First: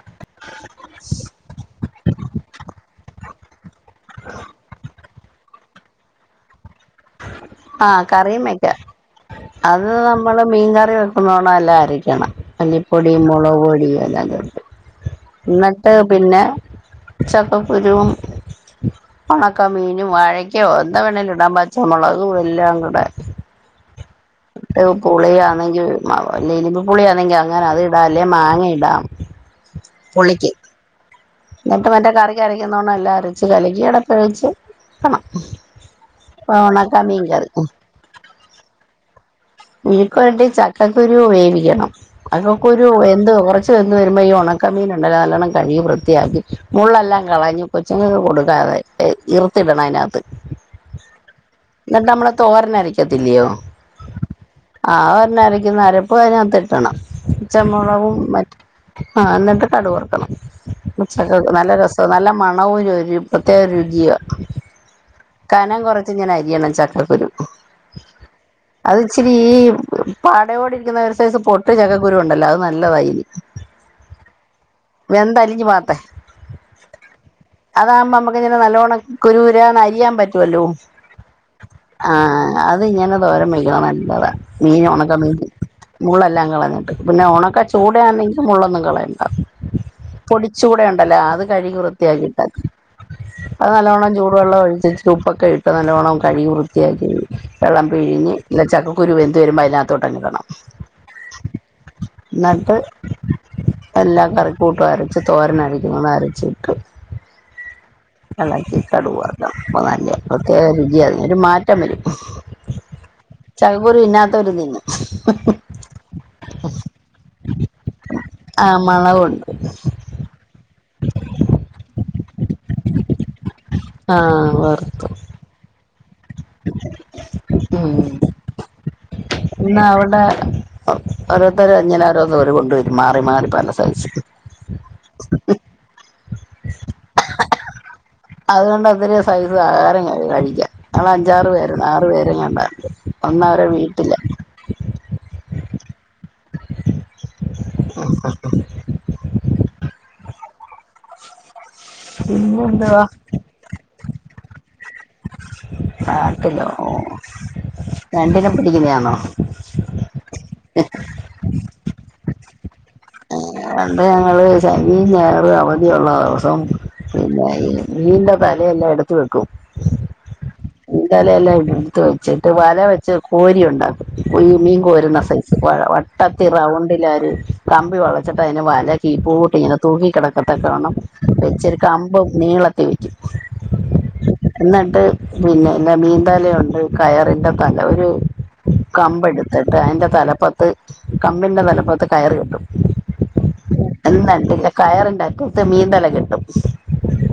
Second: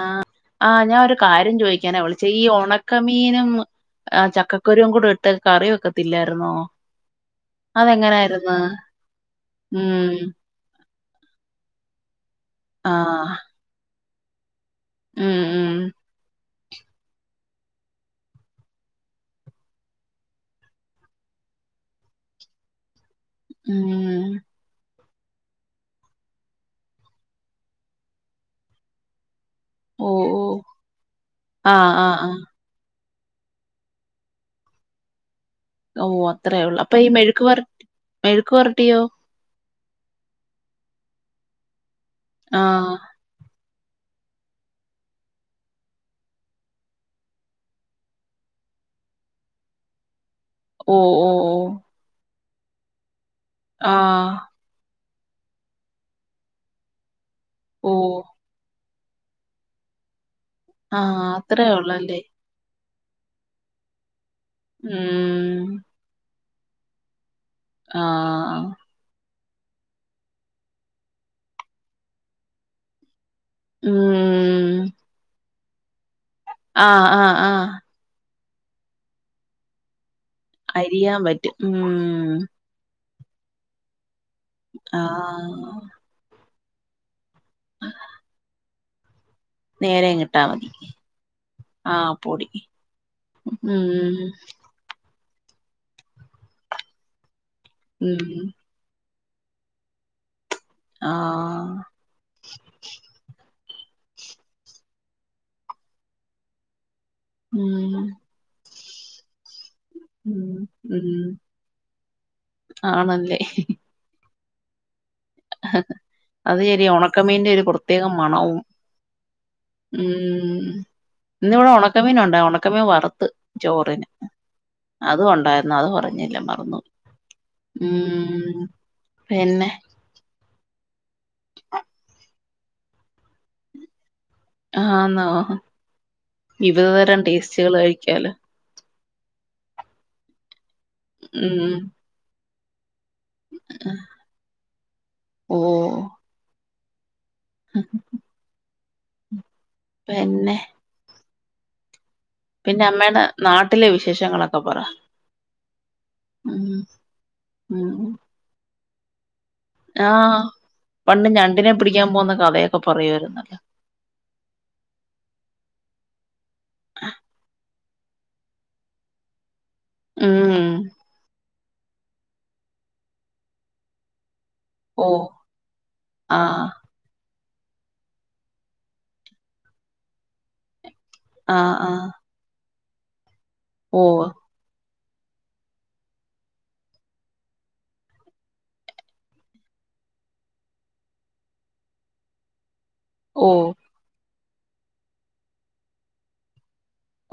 ആഹ് ആഹ് ഞാൻ ഒരു കാര്യം ചോദിക്കാനാ വിളിച്ചേ ഈ ഒണക്കമീനും ആ ചക്കകുരും കൂടെട്ട് കറിവെക്കത്തില്ലായിരുന്നോ? ആഹ് കറിയും വെക്ക അത് ഉം നമ്മള് മീൻകറി വെക്കുന്നോണം എല്ലാം അരിക്കണം മല്ലി പൊടി ആഹ് മുളോ പൊടിയും എല്ലാം ഉം എന്നിട്ട് ഉം പിന്നെ ചക്കക്കുരുവും ഒണക്ക മീനും വാഴക്കയും എന്താ വേണേൽ ഇടാൻ പച്ചമുളകും എല്ലാം കൂടെ മ്മ് പുളിയാണെങ്കിൽ ഇലിമ്പ് പുളിയാണെങ്കിൽ അങ്ങനെ അത് ഇടാം അല്ലെ മാങ്ങ ഇടാം ഓ ഓ പുളിക്ക് എന്നിട്ട് ആഹ് മറ്റേ ആഹ് ആഹ് കറിക്ക് അരക്ക തോണണം എല്ലാം അരച്ചു കലക്കി പഴച്ച് കാണാം ഓഹ് അത്രേ ഉള്ളൂ അപ്പൊ ഈ മെഴുക്ക് വ മെഴുക്ക് വരട്ടിയോ മെഴുക്ക് വരട്ടി ചക്കക്കുരു വേവിക്കണം ചക്കക്കുരു ആഹ് എന്ത് കൊറ ച്ച് വെന്തു വരുമ്പൊ ഈ ഒണക്കമീനൊണ്ടെല്ലോ നല്ലോണം കഴുകി വൃത്തിയാക്കി മുള്ളല്ലാം കളഞ്ഞ് കൊച്ചുങ്ങക്ക് കൊടുക്കാതെ എഹ് ഇർത്തിടണം അതിനാത്ത് ഓഹ് ഓഹ് ഓഹ് എന്നിട്ട് നമ്മള് തോരന് അരക്കത്തില്ലയോ ആഹ് ആ ഓരനരക്കുന്ന അരപ്പ് അയ്നാത്തിട്ടണം ഓ പച്ചമൊളവും മ ആഹ് എന്നിട്ട് കടു വറ്ക്കണം ആഹ് ഉച്ചക്കക്ക് അത്രേ നല്ല രസവ ഉള്ളല്ലേ നല്ല മണവുനൊര് പ്രത്യേക രുചിയുവ ഉം കനം കൊറച്ചിങ്ങന അരിയണം ചക്കക്കുരു ആഹ് അത് ഇച്ചിരി ഈ പാടയോടിരിക്കു‌ന്ന ഒര്സൈസ് പൊട്ട് ചക്കക്കുരു ഒണ്ടല്ലോ അത് നല്ലതാ ഇയിനി ഉം വെന്തലിഞ്ഞു പോകാത്തെ ആഹ് ആഹ് ആഹ് അതാവുമ്പ നമ്മ‌ക്കിങ്ങന നല്ലോണം കുരുകുരാന്ന് അരിയാൻ പ റ്റുവല്ലൊ അരിയാൻ പറ്റും ഉം ആഹ് അതിങ്ങന തോരൻ വെയ്ക്കണം നല്ലതാ മീൻ ഒണക്ക മീൻ ആഹ് മുള്ളല്ലാം കളഞ്ഞിട്ട് പിന്ന ഒണ ക്ക ചൂടയാന്നെങ്കി മുള്ളൊന്നും കളയണ്ട നേരം കിട്ടാ മതി പൊടിച്ചൂട ഒണ്ടല്ലോ അത് കഴുകി ആഹ് പൊടി വൃത്തിയാക്കിട്ടാതി അത് നല്ലോണം ഉം ചൂട് വെള്ളം ഒഴിച്ചേച്ച് ഇച്ചി ഉപ്പക്ക ഇട്ട് നല്ലോണം കഴുകി വൃത്തിയാക്കി വെള്ളം ഉം പിഴിഞ്ഞ് [unintelligible] ചക്ക കുരു വെന്ത് വരുമ്പ അതിനാത്തോട്ടങ്ങിടണം ആഹ് എന്നട്ട് എല്ലാ കറിക്കൂട്ടും അരച്ച് തോരന് അരക്കുന്ന അരച്ചിട്ട് ഉം എളക്കി കടു വറ്ക്കണം അപ്പൊ നല്ല ഉം പ്രത്യേക രുചിയാ ഉം അതിന് ഒരു മാറ്റം വരും ആണല്ലേ ക്കകുരു തിന്നാത്തോരും തിന്നും അത് ശെരിയാ ഒണക്കമീന്റ ഒരു പ്രത്യേക മണവും ആ മണവുണ്ട് ഉം ഇന്നിവിട ഒണക്കമീനൊണ്ട് ഒണക്കമീൻ വറത്ത് ചോറിന് ആഹ് വറുത്തു അതും ഒണ്ടായിരുന്ന് അത് പറഞ്ഞില്ല മറ ഉം പിന്നെ ഇന്നവിട ഓരോര്ത്തര് ഇങ്ങന [unintelligible] കൊണ്ട് വരും മാറിമാറി പല സൈസ് ആന്നോ വിവിധതരം ടേസ്റ്റുകള് കഴിക്കാലോ അത്കൊണ്ട് ഒത്തിരി സൈസ് ആഹാരങ്ങള് കഴിക്കാം ഞങ്ങള് അഞ്ചാറ് ഉം പേര് ആറ് പേരങ്ങാണ്ടാ ഒന്നവര വീട്ടില് ഓഹ് അഹ് അഹ് അഹ് പെന്നെ പിന്നെ പിന്നെന്തുവാ അമ്മേടെ നാട്ടിലെ വിശേഷങ്ങളൊക്ക പറ ഉം നാട്ടിലോ ഓഹ് ഉം ഞണ്ടിന പിടിക്കുന്നയാണോ ആഹ് പണ്ട് ഞണ്ടിനെ പിടിക്കാൻ പോകുന്ന കഥയൊക്ക പറയുവാരുന്ന് പണ്ട് ഞങ്ങള് ശനിയും ഞായറും അവധിയൊള്ള ദെവസം പിന്നെ ഈ മീന്റെ തല എല്ലാം എടുത്ത് വെക്കും ഊംഉം. മീന്തലയെല്ലാം എടുത്ത് വെച്ചിട്ട് വല വെച്ച് കോരിയുണ്ടാക്കും ഈ മീൻ പോരുന്ന സൈസ് വഴ വട്ടത്തി റൗ ണ്ടിലാര് കമ്പി വളച്ചിട്ട് അയിന് വല കീപ്പോട്ട് ഇങ്ങനെ തൂങ്ങി കെടകക്കെത്തക്ക വണ്ണം വെച്ച് ഒര് കമ്പ് നീളത്തി വെക്കും. എന്നിട്ട് പിന്നയ്ൻ്റെ മീന്തലയൊണ്ട് കയറിൻ്റെ തല. ഒരു കമ്പ് എടുത്തിട്ട് അയിൻ്റെ തലപ്പത്ത് കമ്പിന്റ തലപ്പത്ത് കയറ് കെട്ടും. ഓഹ്. [unintelligible] കയറിൻ്റെ അറ്റത്ത് മീന്തല കെട്ടും.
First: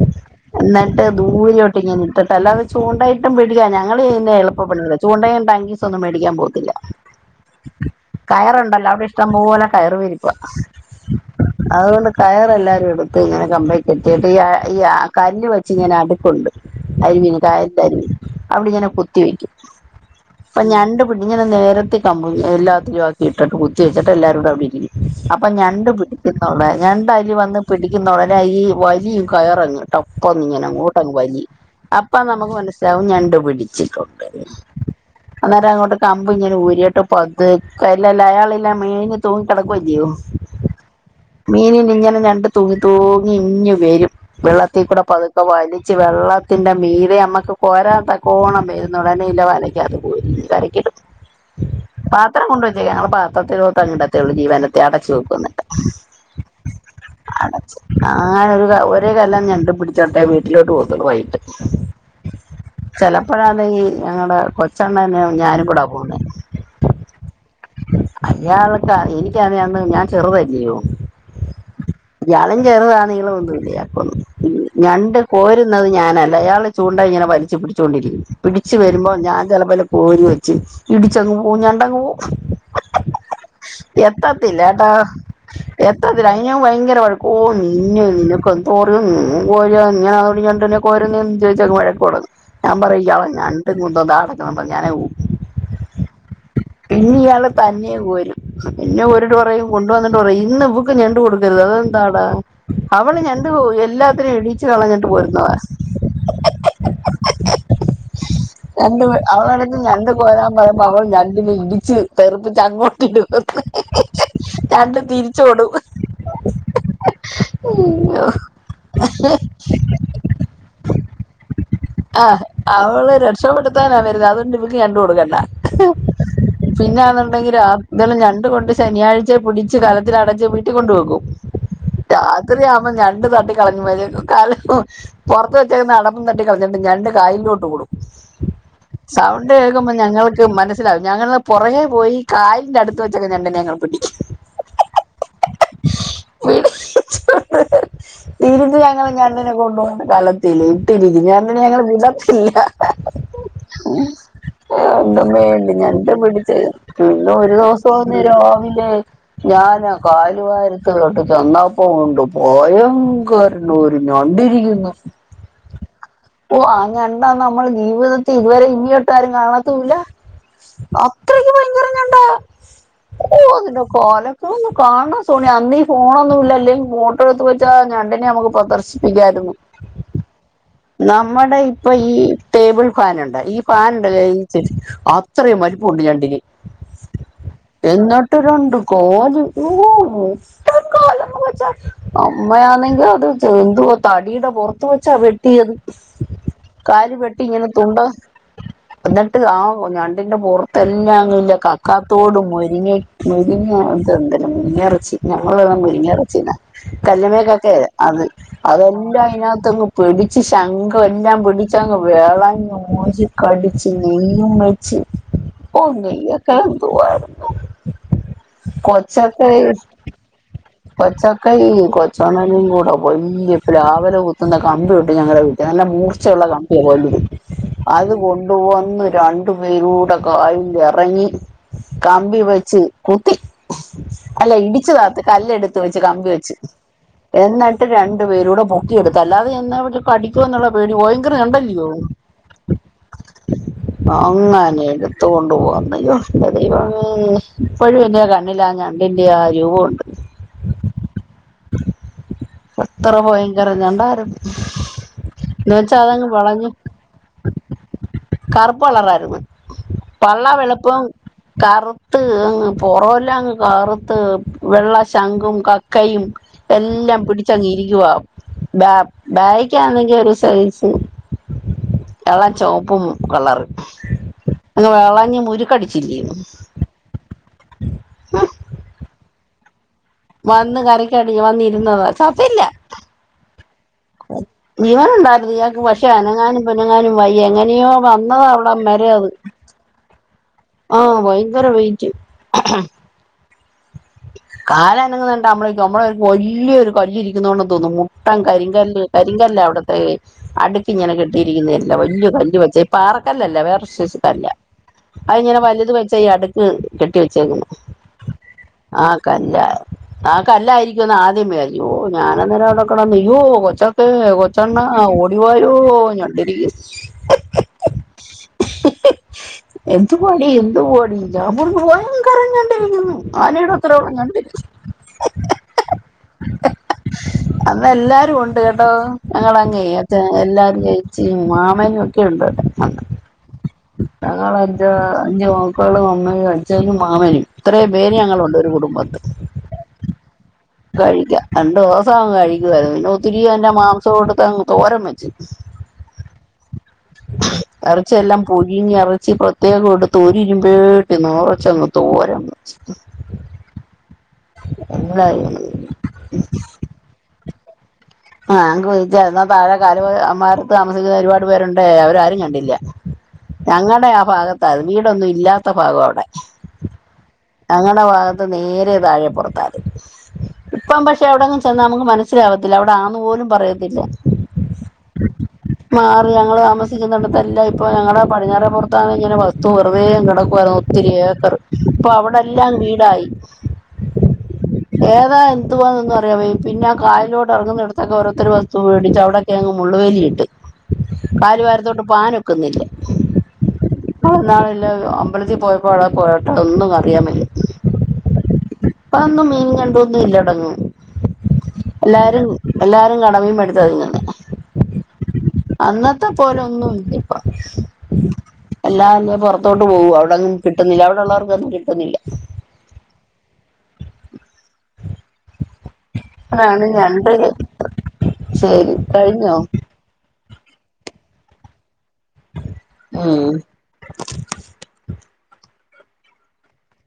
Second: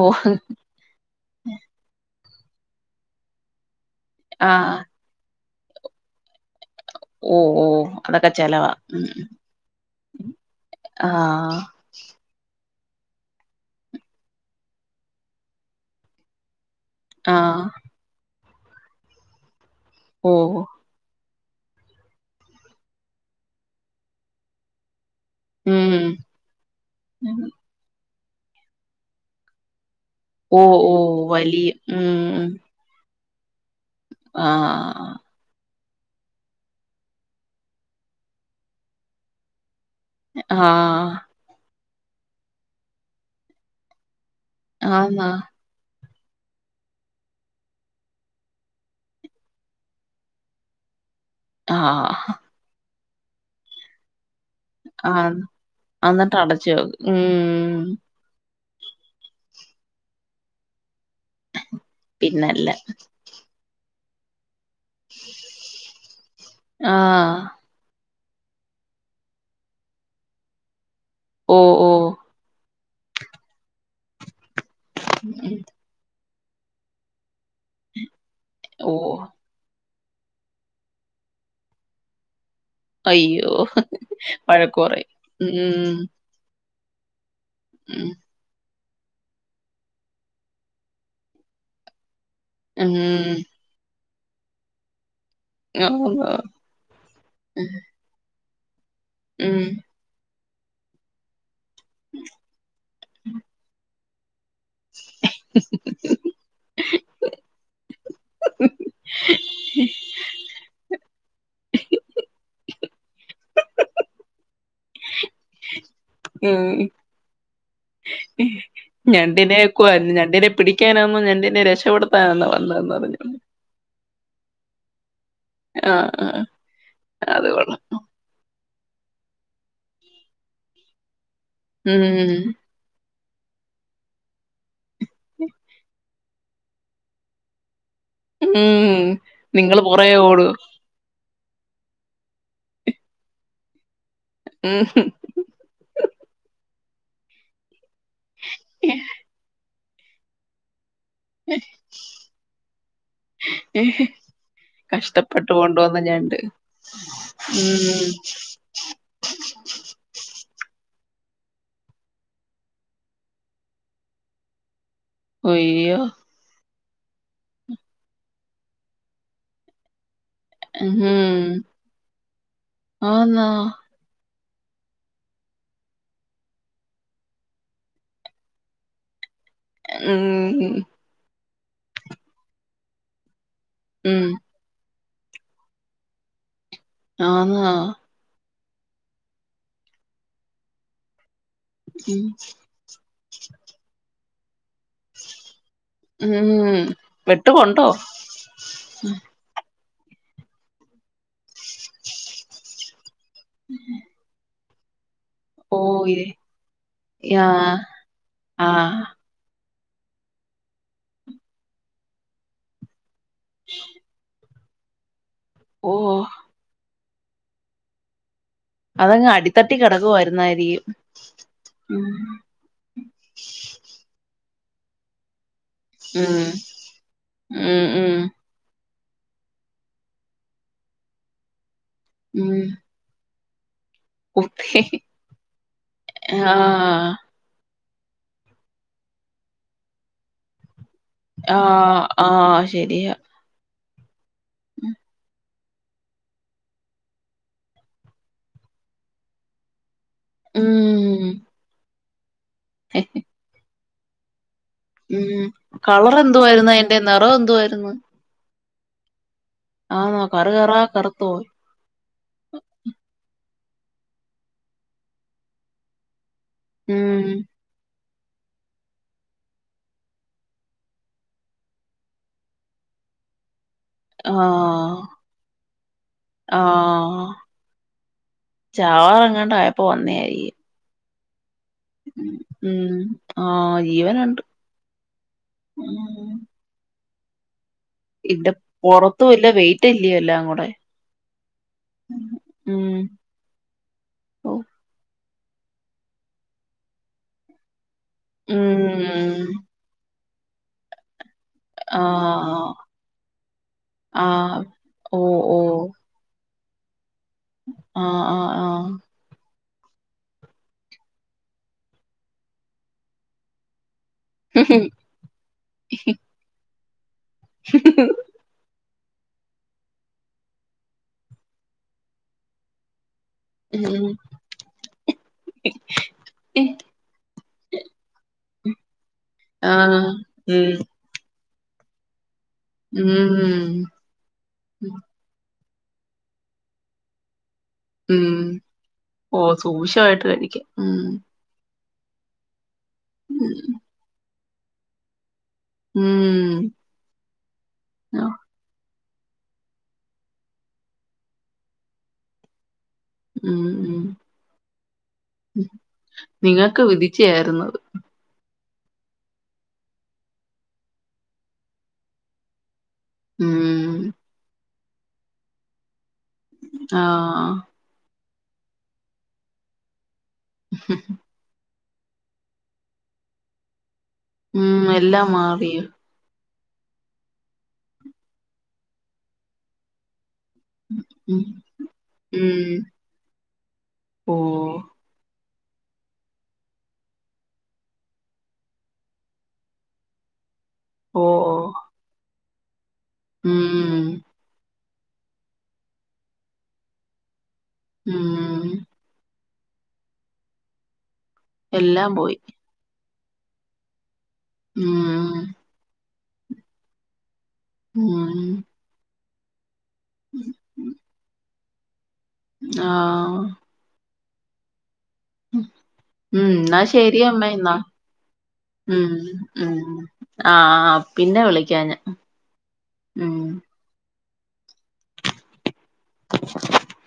ഓഹ്. ഇന്നട്ട് ദൂരോട്ട് ഇങ്ങനെ ഇട്ടിട്ട് അല്ലാതെ ചൂണ്ടയിട്ടും പിടിക്കാ. ഞങ്ങൾ പിന്നെ എളുപ്പ പണി [unintelligible] ചൂണ്ടയും ടങ്കീസ് ഒന്നും മേടിക്കാൻ പോവത്തില്ല. അതൊക്കെ ചെലവാ. കയറുണ്ടല്ലോ അവിടെ ഇഷ്ടം പോലെ കയറ് വിരിപ്പ്. ആഹ്. അതുകൊണ്ട് കയറെല്ലാവരും എടുത്ത് ഇങ്ങനെ കമ്പേയി കെട്ടിയിട്ട് ഈ ഈ ആ കല്ല് വെച്ച് ഇങ്ങനെ അടുക്കുണ്ട്. ആ, അരിവിന് കായത്ത് അരിവിന് അവിടെ ഇങ്ങനെ കുത്തി വെക്കും. ഓ, അപ്പം ഞണ്ട് പിട് ഇങ്ങനെ നേരത്തെ കമ്പും എല്ലാത്തിലും ആക്കി ഇട്ടിട്ട് കുത്തി വെച്ചിട്ട് എല്ലാരൂടെ അവിടെ ഇരിക്കും. അപ്പൊ ഞണ്ട് ഉം, പിടിക്കുന്നവ്ടെ ഞണ്ട് അയ്ല് വന്ന് പിടിക്കുന്ന ഉടനെ ഈ വലിയും കയറങ്. ട്ടപ്പോന്നും ഓ, ഇങ്ങനെ ഓ, അങ്ങോട്ടങ് വലി വലിയ, ഉം. നമുക്ക് മനസ്സിലാവും ഞണ്ട് പിടിച്ചിട്ടുണ്ട്. ആ, അന്നേരം അങ്ങോട്ട് കമ്പ് ഇങ്ങനെ ഊരിട്ട് പത്ക്കെ ഇല്ലെ അയാളില്ലാം മേഞ്ഞ് തൂങ്ങി കിടക്കുവല്ലിയോ. ആഹ്. മീന് ന് ഇങ്ങനെ ഞണ്ട് തൂങ്ങി തൂങ്ങി ഇഞ്ഞ് വരും. വെള്ളത്തിക്കൂടെ ആന്ന്, പതുക്കെ വലി ച്ച് വെള്ളത്തിന്റെ മീ തേ നമ്മക്ക് കോരാൻ തക്കോണം വരും ന്നുടനെ ഇല്ലെ വലക്ക്യകത്ത് കോരി കരക്കിടും. ആ, പാത്രം കൊണ്ടുവെച്ചേ ഞങ്ങൾ പാത്രത്തിലോട്ട് അങ്ങിടത്തേ ഉള്ളൂ. ജീവന ത്തെ അടച്ചു ആ, വെക്കും ന്നട്ട്. എന്നിട്ട് അടച്ചു വെക്കും. അടച്ച് ഉം, ആങ്ങനെ ഒരു ക ഒരു കലം ഞണ്ട് പിടിച്ചോട്ടേ വീട്ടിലോട്ട് പോവത്തൊള്ളു വൈകിട്ട്. പിന്നല്ല. ഇപ്പഴാണെങ്കി ഞങ്ങടെ കൊച്ചണ്ണന് ഞാനും കൂടാ പോവുന്നേ. ആ, അയാൾക്ക എനിക്കാന്നേ അന്ന് ഞാൻ ചെറുതല്ല്യോ. ഓഹ് ഓ ഇയാളും ചെറുതാണ് നീള ഒന്നുല്യ ഇയാക്കൊന്നും. അപ്പൊ ഞണ്ട് ഉം, കോരുന്നത് ഞാനല്ല. അയാള് ചൂണ്ട ഇങ്ങനെ വലിച്ചു പിടിച്ചോണ്ടിരിക്കും. പിടിച്ച് ഓ, വരുമ്പോ ഞാൻ ചെലപ്പയ്ല് കോരി വെച്ച് ഇടിച്ചങ്ങ് പോവും ഞണ്ടങ്ങ് പോവും. അയ്യോ എത്തത്തില്ല വഴക്ക് ട്ടാ പറയും ഉം ഉം. [unintelligible] ഭയങ്കര വഴക്കോ നിന്ന് നിനക്ക [unintelligible] നീ കോരിയാ ഇങ്ങനാണോടി ഞണ്ടിനെ കോരുന്നേന്നും ചോയ്ച്ചങ്ങ് വഴക്ക് തൊടങ്ങും. ഞാൻ ഉം, പറയും ഇയാള് ഞണ്ടും കുന്തോം ദാ കടക്ക്ന്ന് [unintelligible] ഞാനങ്ങ് പോവും. [unintelligible] പിന്നെ ഇയാള് തന്നെ കോരും. പിന്നെ ഓരോട് ഉം. പറയും കൊണ്ട് വന്നിട്ട് പറയും ഇന്ന് ഇവക്ക് ഞണ്ട് കൊട് ക്കര്ത് അതെന്താടാ അവള് ഞണ്ട് എല്ലാത്തിനെം ഇടീച്ച് കളഞ്ഞിട്ട് പോരുന്നതാ. രണ്ട് അവളോടൊന്ന് ഞണ്ട് കോരാൻ പറയുമ്പ അവൾ ഞണ്ട്നെ ഇടിച്ച് തെറ്പ്പിച്ച് അങ്ങോട്ടിടും [unintelligible] രണ്ട് തിരിച്ചോടും ഉം [unintelligible] ഓഹ് ഞണ്ടിനെ വെക്കുവാരുന്നു ഞണ്ടിനെ പിടിക്കാനാണോ ഞണ്ടിനെ ആഹ് രക്ഷപ്പെടുത്താനാന്നോ വന്ന അവള് രക്ഷപപ്പെടുത്താനാ വരുന്നത് അതുകണ്ട് ഇവക്ക് ഞണ്ട് കൊടുക്കണ്ട ആഹ് ആഹ് അത് പിന്നാന്നുണ്ടെങ്കിൽ കൊള്ളാം അതല്ലാം ഞണ്ട് കൊണ്ട് ശനിയാഴ് ച പിടിച്ച് കലത്തിടച്ച് വീട്ടിൽ കൊണ്ട് പോകും ഉം രാത്രി ആവുമ്മ ഞണ്ട് തട്ട കളഞ്ഞ് കാല പുറത്ത് വച്ചേന്ന അടപ്പും തട്ടി കളഞ്ഞിട്ട് ഞണ്ട് കായലിലോട്ട് ഓടും ഉം സൗണ്ട് നിങ്ങള് കേൾക്കുമ്പോ പുറകെ ഞങ്ങക്ക് ഓടോ മന സിലാവും ഞങ്ങൾ പൊറകെ പോയി കായലിൻ്റെ അടുത്ത് വെച്ചക്കെ ഞണ്ട്നെ ഞങ്ങൾ പിടി ഉം ഹും തീരിച്ചു ഞങ്ങൾ ഞണ്ടിനെ കൊണ്ടു പോവും കലത്തില് ട്ടിരിക്കും ഞണ്ടിനെ ഞങ്ങള് വിടത്തില്ല ഉം എന്തുമീണ്ടി ഞണ്ട് പിടിച്ച് പിന്നെ ഒരു ദിവസം ഉം അന്ന് രാവിലെ ഞാനാ ആ കായലുവാരത്തിലോട്ട് ചെന്നപ്പോ ഒണ്ട് ഭയങ്കര നൊരൂ ഞണ്ടിരിക്കുന്നു ഒയ്യോ ഓ അ ഞണ്ടാ നമ്മൾ ജീവിതത്തിൽ ഇതുവരെ ഇനിയൊട്ടും ആരും കാണാത്തൂല്ല ഉം അത്രക്ക് ഭയങ്കര ഞണ്ടാ ഓ ആന്നോ അതിന കാലക്ക ഒന്ന് കാണണം സോണി അന്ന് ഫോണ് ഒന്നും ഇല്ലേല്ലേ ഫോട്ടോ എടുത്ത് വെച്ചാ ഞണ്ടിനെ ഞമ്മക്ക് പൊറത്ത് പ്രേദർശിപ്പിക്കരുന്നു ഉം നമ്മടെ ഇപ്പൊ ഈ ടേബിൾ ഫാൻ ഒണ്ട് ഈ ഫാന് ഉം ഒണ്ടല്ല ശരി അത്രയും വലുപ്പം ഒണ്ട് ഞണ്ടിന് ആന്നോ ആവോ എന്നിട്ട് രണ്ട് കാല് ഓ മുട്ടൻ കാല് വെച്ചാ ഉം അമ്മയാന്നെങ്കിൽ അത് എന്തോ തടിടെ പൊറത്ത് തു വെച്ചാ വെട്ടിയത് ഉം കാല് വെട്ടി ഇങ്ങനെ വെട്ടുകൊണ്ടോ തുണ്ട് എന്നിട്ട് ആ ഞണ്ടിന്റെ പൊറത്ത് എല്ലാം പിന്നെ കക്കാത്തോടും മുനിങ്ങ മുനിങ്ങ എന്തല്ല മുനിങ്ങ എറച്ചി ഞങ്ങള് പറയണത് ഓ മുനിങ്ങ എറച്ചിനാ യാ കല്ലുമേക്കക്ക അത് ആ ആ അതെല്ലാം അയിനാത്ത് അങ്ങ് പിടിച്ച് ശംഖു എല്ലാം പിടിച്ച് അങ്ങ് വേളഞ്ഞ് മോചി കടിച്ച് നെയ്യും ച ഒ ഓ നെയ്യോക്കെ എന്തുവായിരുന്നു അതങ്ങ് കൊച്ചക്കായി അടിത്തട്ടി കിടക്കുവായിരുന്നായിരിക്കും കൊച്ചക്കായി ഉം കൊച്ചോണേലും കൂടും വല്യ പ്ലാവല കുത്തുന്ന കമ്പി ഒണ്ട് ഞങ്ങളുടെ വീട്ടില് നല്ല മൂർച്ച ഒള്ള ഉം കമ്പ ഒണ്ട് വലുത് ഇത് ഉം അതുകൊ വന്ന് രണ്ടു പേരൂടെ കായലിൽ ഇറങ്ങി കമ്പി ഉം വെച്ച് കുത്തി അല്ല കുത്തി ഇടിച്ചു താത്തി കല്ലെടുത്ത് വെച്ച് കമ്പി വെച്ച് ആഹ് എന്നട്ട് രണ്ടു പേര് കൂടെ പൊക്കി എടുത്തു അല്ലാതെ എന്ന കടിക്കോ എന്നുള്ള പേടി ഭയങ്കര ഞണ്ട് ആ അല്ലേ ആഹ ശരിയാ അങ്ങനെ എടുത്ത് കൊണ്ട് വന്ന് അയോ എന്റെ ദൈവമേ ഇപ്പഴും എന്റെ കണ്ണില ആ ഞണ്ടിന്റെ ആ രൂപ ഒണ്ട് ഉം ഉം അത്ര ഭയങ്കര ഞണ്ടായിരിന്ന് ഉം കളറ് എന്തുവായിരുന്നു അയിന്റെ നറം എന്തുവായിരുന്നു കറുപ്പ് കളറായിരുന്നു ആന്നോ പള്ള കറു കറാ വെളുപ്പും കറുത്തു പോയി കറുത്ത് അങ്ങ് പൊറം എല്ലാം അങ്ങ് കറുത്ത് വെള്ള ശംഖും കക്കയും എല്ലാം ഉം പിടി ക്കുവാ ബാ ബാക്ക് ആണെങ്കിൽ ഒരു സൈസ് എള ചൊപ്പും കളറ് അങ്ങ് ആഹ് വെളഞ്ഞി മുരുക്കടിച്ച്ല്ലേര്ന്നു ചാവാറങ്ങാണ്ട് അയപ്പോ വന്നേയി വന്ന് കരക്കടിഞ്ഞു വന്നിരുന്നത ചത്തില്ല ഉം ആഹ് ജീവന- ജീവനുണ്ടായിരുന്നു ഇയാക്ക് പക്ഷേ അനങ്ങാനും പെനങ്ങാനും വയ്യ എങ്ങനെയോ വന്നതാ അവട മെരേ അത് ട്ടില്ലി എല്ലാംക്കൂടെ ആഹ് ഭയങ്കര വെയിറ്റ് ഉം കാലനങ്ങ്ന്നെണ്ടാ അമ്മളിക്കും അമ്മളായാരിക്കും വല്ല്യരു കല്ലിരിക്കുന്നോണ്ടെന്ന് തോന്നും മു ത്തം കരിങ്കല്ല് ഉം കരിങ്കല്ലാ അവിട്ത്തെ അടുക്കിങ്ങനെ കെ ട്ടിരിക്കുന്നേല്ല ആ വല്ല്യ കല്ല് വെച്ചെ പാറക്കല്ലല്ല വേറൊര് സൈസ് ആ കല്ല ഓ ഓ അയ്ങ്ങനെ വലുത് വെച്ച ഈ അടുക്ക് കെട്ടി വെച്ചേക്കു ആഹ് ആഹ് ആഹ് അഹ് ക്കല്ലാ ആഹ് ക്കല്ലായിരിക്ക്യൂന്ന് ആദ്യം വിയാര്ച്ച് ഓഹ് ഞാനന്നേരം അവിടെക്കെടന്ന് യ്യോ കൊച്ചൊക്കെ കൊച്ചണ്ണ ഓടിവായോ ഞണ്ടിരിക്കി എന്തുവാടി എന്തുവാടി ഞാം പറഞ്ഞു ഭയങ്കരം ഞെണ്ടിരിക്കുന്നു ആനയുടെ ഉം അത്രയുള്ള ഞണ്ട് ഏ, അന്നെല്ലാരും ഉണ്ട് കേട്ടോ ആ ഞങ്ങളങ്ങൈ അച്ഛന എല്ലാരും ഉം ചെയ് ച്ചൈ മാമനും ഒക്കെ ഉണ്ടേടെ ഉ ഉം ഞങ്ങളഞ്ച് അഞ്ച് മക്കളും അമ്മയും അച്ചനും മാമനും വേനി ഉം ഞങ്ങളുണ്ട് ഒരു കുടുംബത്ത് ഓ സൂക്ഷ്മമായിട്ട് കഴിക്കാം ഉം കഴിക്ക രണ്ടോസങ്ങ് കഴിക്കുവായിരുന്നു പിന്നെ ഒത്തിരി ഉം അയ്ന്റെ മാംസൊട്ത്തങ്ങ് തോരം വെച്ച്. ഉം ആ, എറച്ചെല്ലാം പൊഴിഞ്ഞറച്ചി പ്രത്യേകൊടുത്ത് ഒരുരിമ്പേട്ടിന്നെറച്ചങ്ങ് തോരം വെച്ച്. ഉം ഉം എല്ലാരും അങ്ങ് ഉം തിന്നു. നിങ്ങക്ക് വിധിച്ചയാര്ന്നത്. ആഹ് ഞക്ക് വേദിച്ച എന്നാ തഴെ കാല് അമാരത്ത് താമസിക്കുന്ന ഒരുപാട് പേരുണ്ടേ അവരാരും കണ്ടില്ല്യ ഞങ്ങടെ ഉം ആ ഭാഗത്താത് വീടൊന്നും ഇല്ലാത്ത ഭാഗാവിടെ ആഹ് ഞങ്ങടെ ഭാഗത്ത് നേരെ താഴെ പുറത്താതി ഇപ്പം പക്ഷെ പക്ഷേ അവിടെങ്ങും ചെന്നാ നമുക്ക് മനസ്സിലാവത്തില്ല. അവിടാന്ന് പോലും പറയത്തില്ല. ഉം എല്ലാം മാറിയോ മാറി ഞങ്ങള് താമസി സിക്കുന്നടത്തെല്ലാം ഇപ്പൊ ഞങ്ങടെ പടിഞ്ഞാറെ പൊറത്താണ് ഇങ്ങനെ വസ്തു വെറുതെയങ്ങ് കിടക്കുവായിരുന്നു ഒത്തിരി ഉം ഏക്കർ. ഇപ്പൊ ഉം അവിടെല്ലാം വീടായി ഓ ഏതാ എന്തുവാന്നൊന്നും അറിയാൻ വയ്യ പിന്നെ കായലോട്ടെറങ്ങുന്നെടുത്തൊക്കെ ഓരോത്തരു വസ്തു വേടിച്ചവ്ടെ ക്കെ അങ്ങ് മുള്ളു വേലിയിട്ട് ഓ ഓ കാലിവാരിത്തോട്ട് പോകാനൊക്കുന്നില്ല ഉം ഇന്നാളൊ അമ്പലത്തിൽ പോയപ്പോ അവടെ പോയട്ട് ഒന്നും അറിയാൻ വയ്യ മ്മ് അപ്പൊന്നും മീൻ കണ്ടൂന്നും ഇല്ലടങ്ങും എല്ലാം പോയി എല്ലാരും എല്ലാരും കട മീൻ മേടിച്ചാ തിന്നുന്നെ മ്മ് അന്നത്തെ പോലൊന്നും ഇല്ല ഇപ്പം ഉം എല്ലാന്ന പൊറ ത്തോട്ട് പോവ അവിടെങ്ങും കിട്ടുന്നില്ല അവിടെള്ളോർക്കൊന്നും കിട്ടുന്നില്ല ആഹ് ഉം എന്നാ അതാണ് ഞണ്ട് ശെരിയമ്മേയ്ന്നാ ശരി ഉം കഴിഞ്ഞോ ഉം ആഹ് പിന്നെ വിളിക്കാ ഞാൻ ഉം മ്മ് [unintelligible]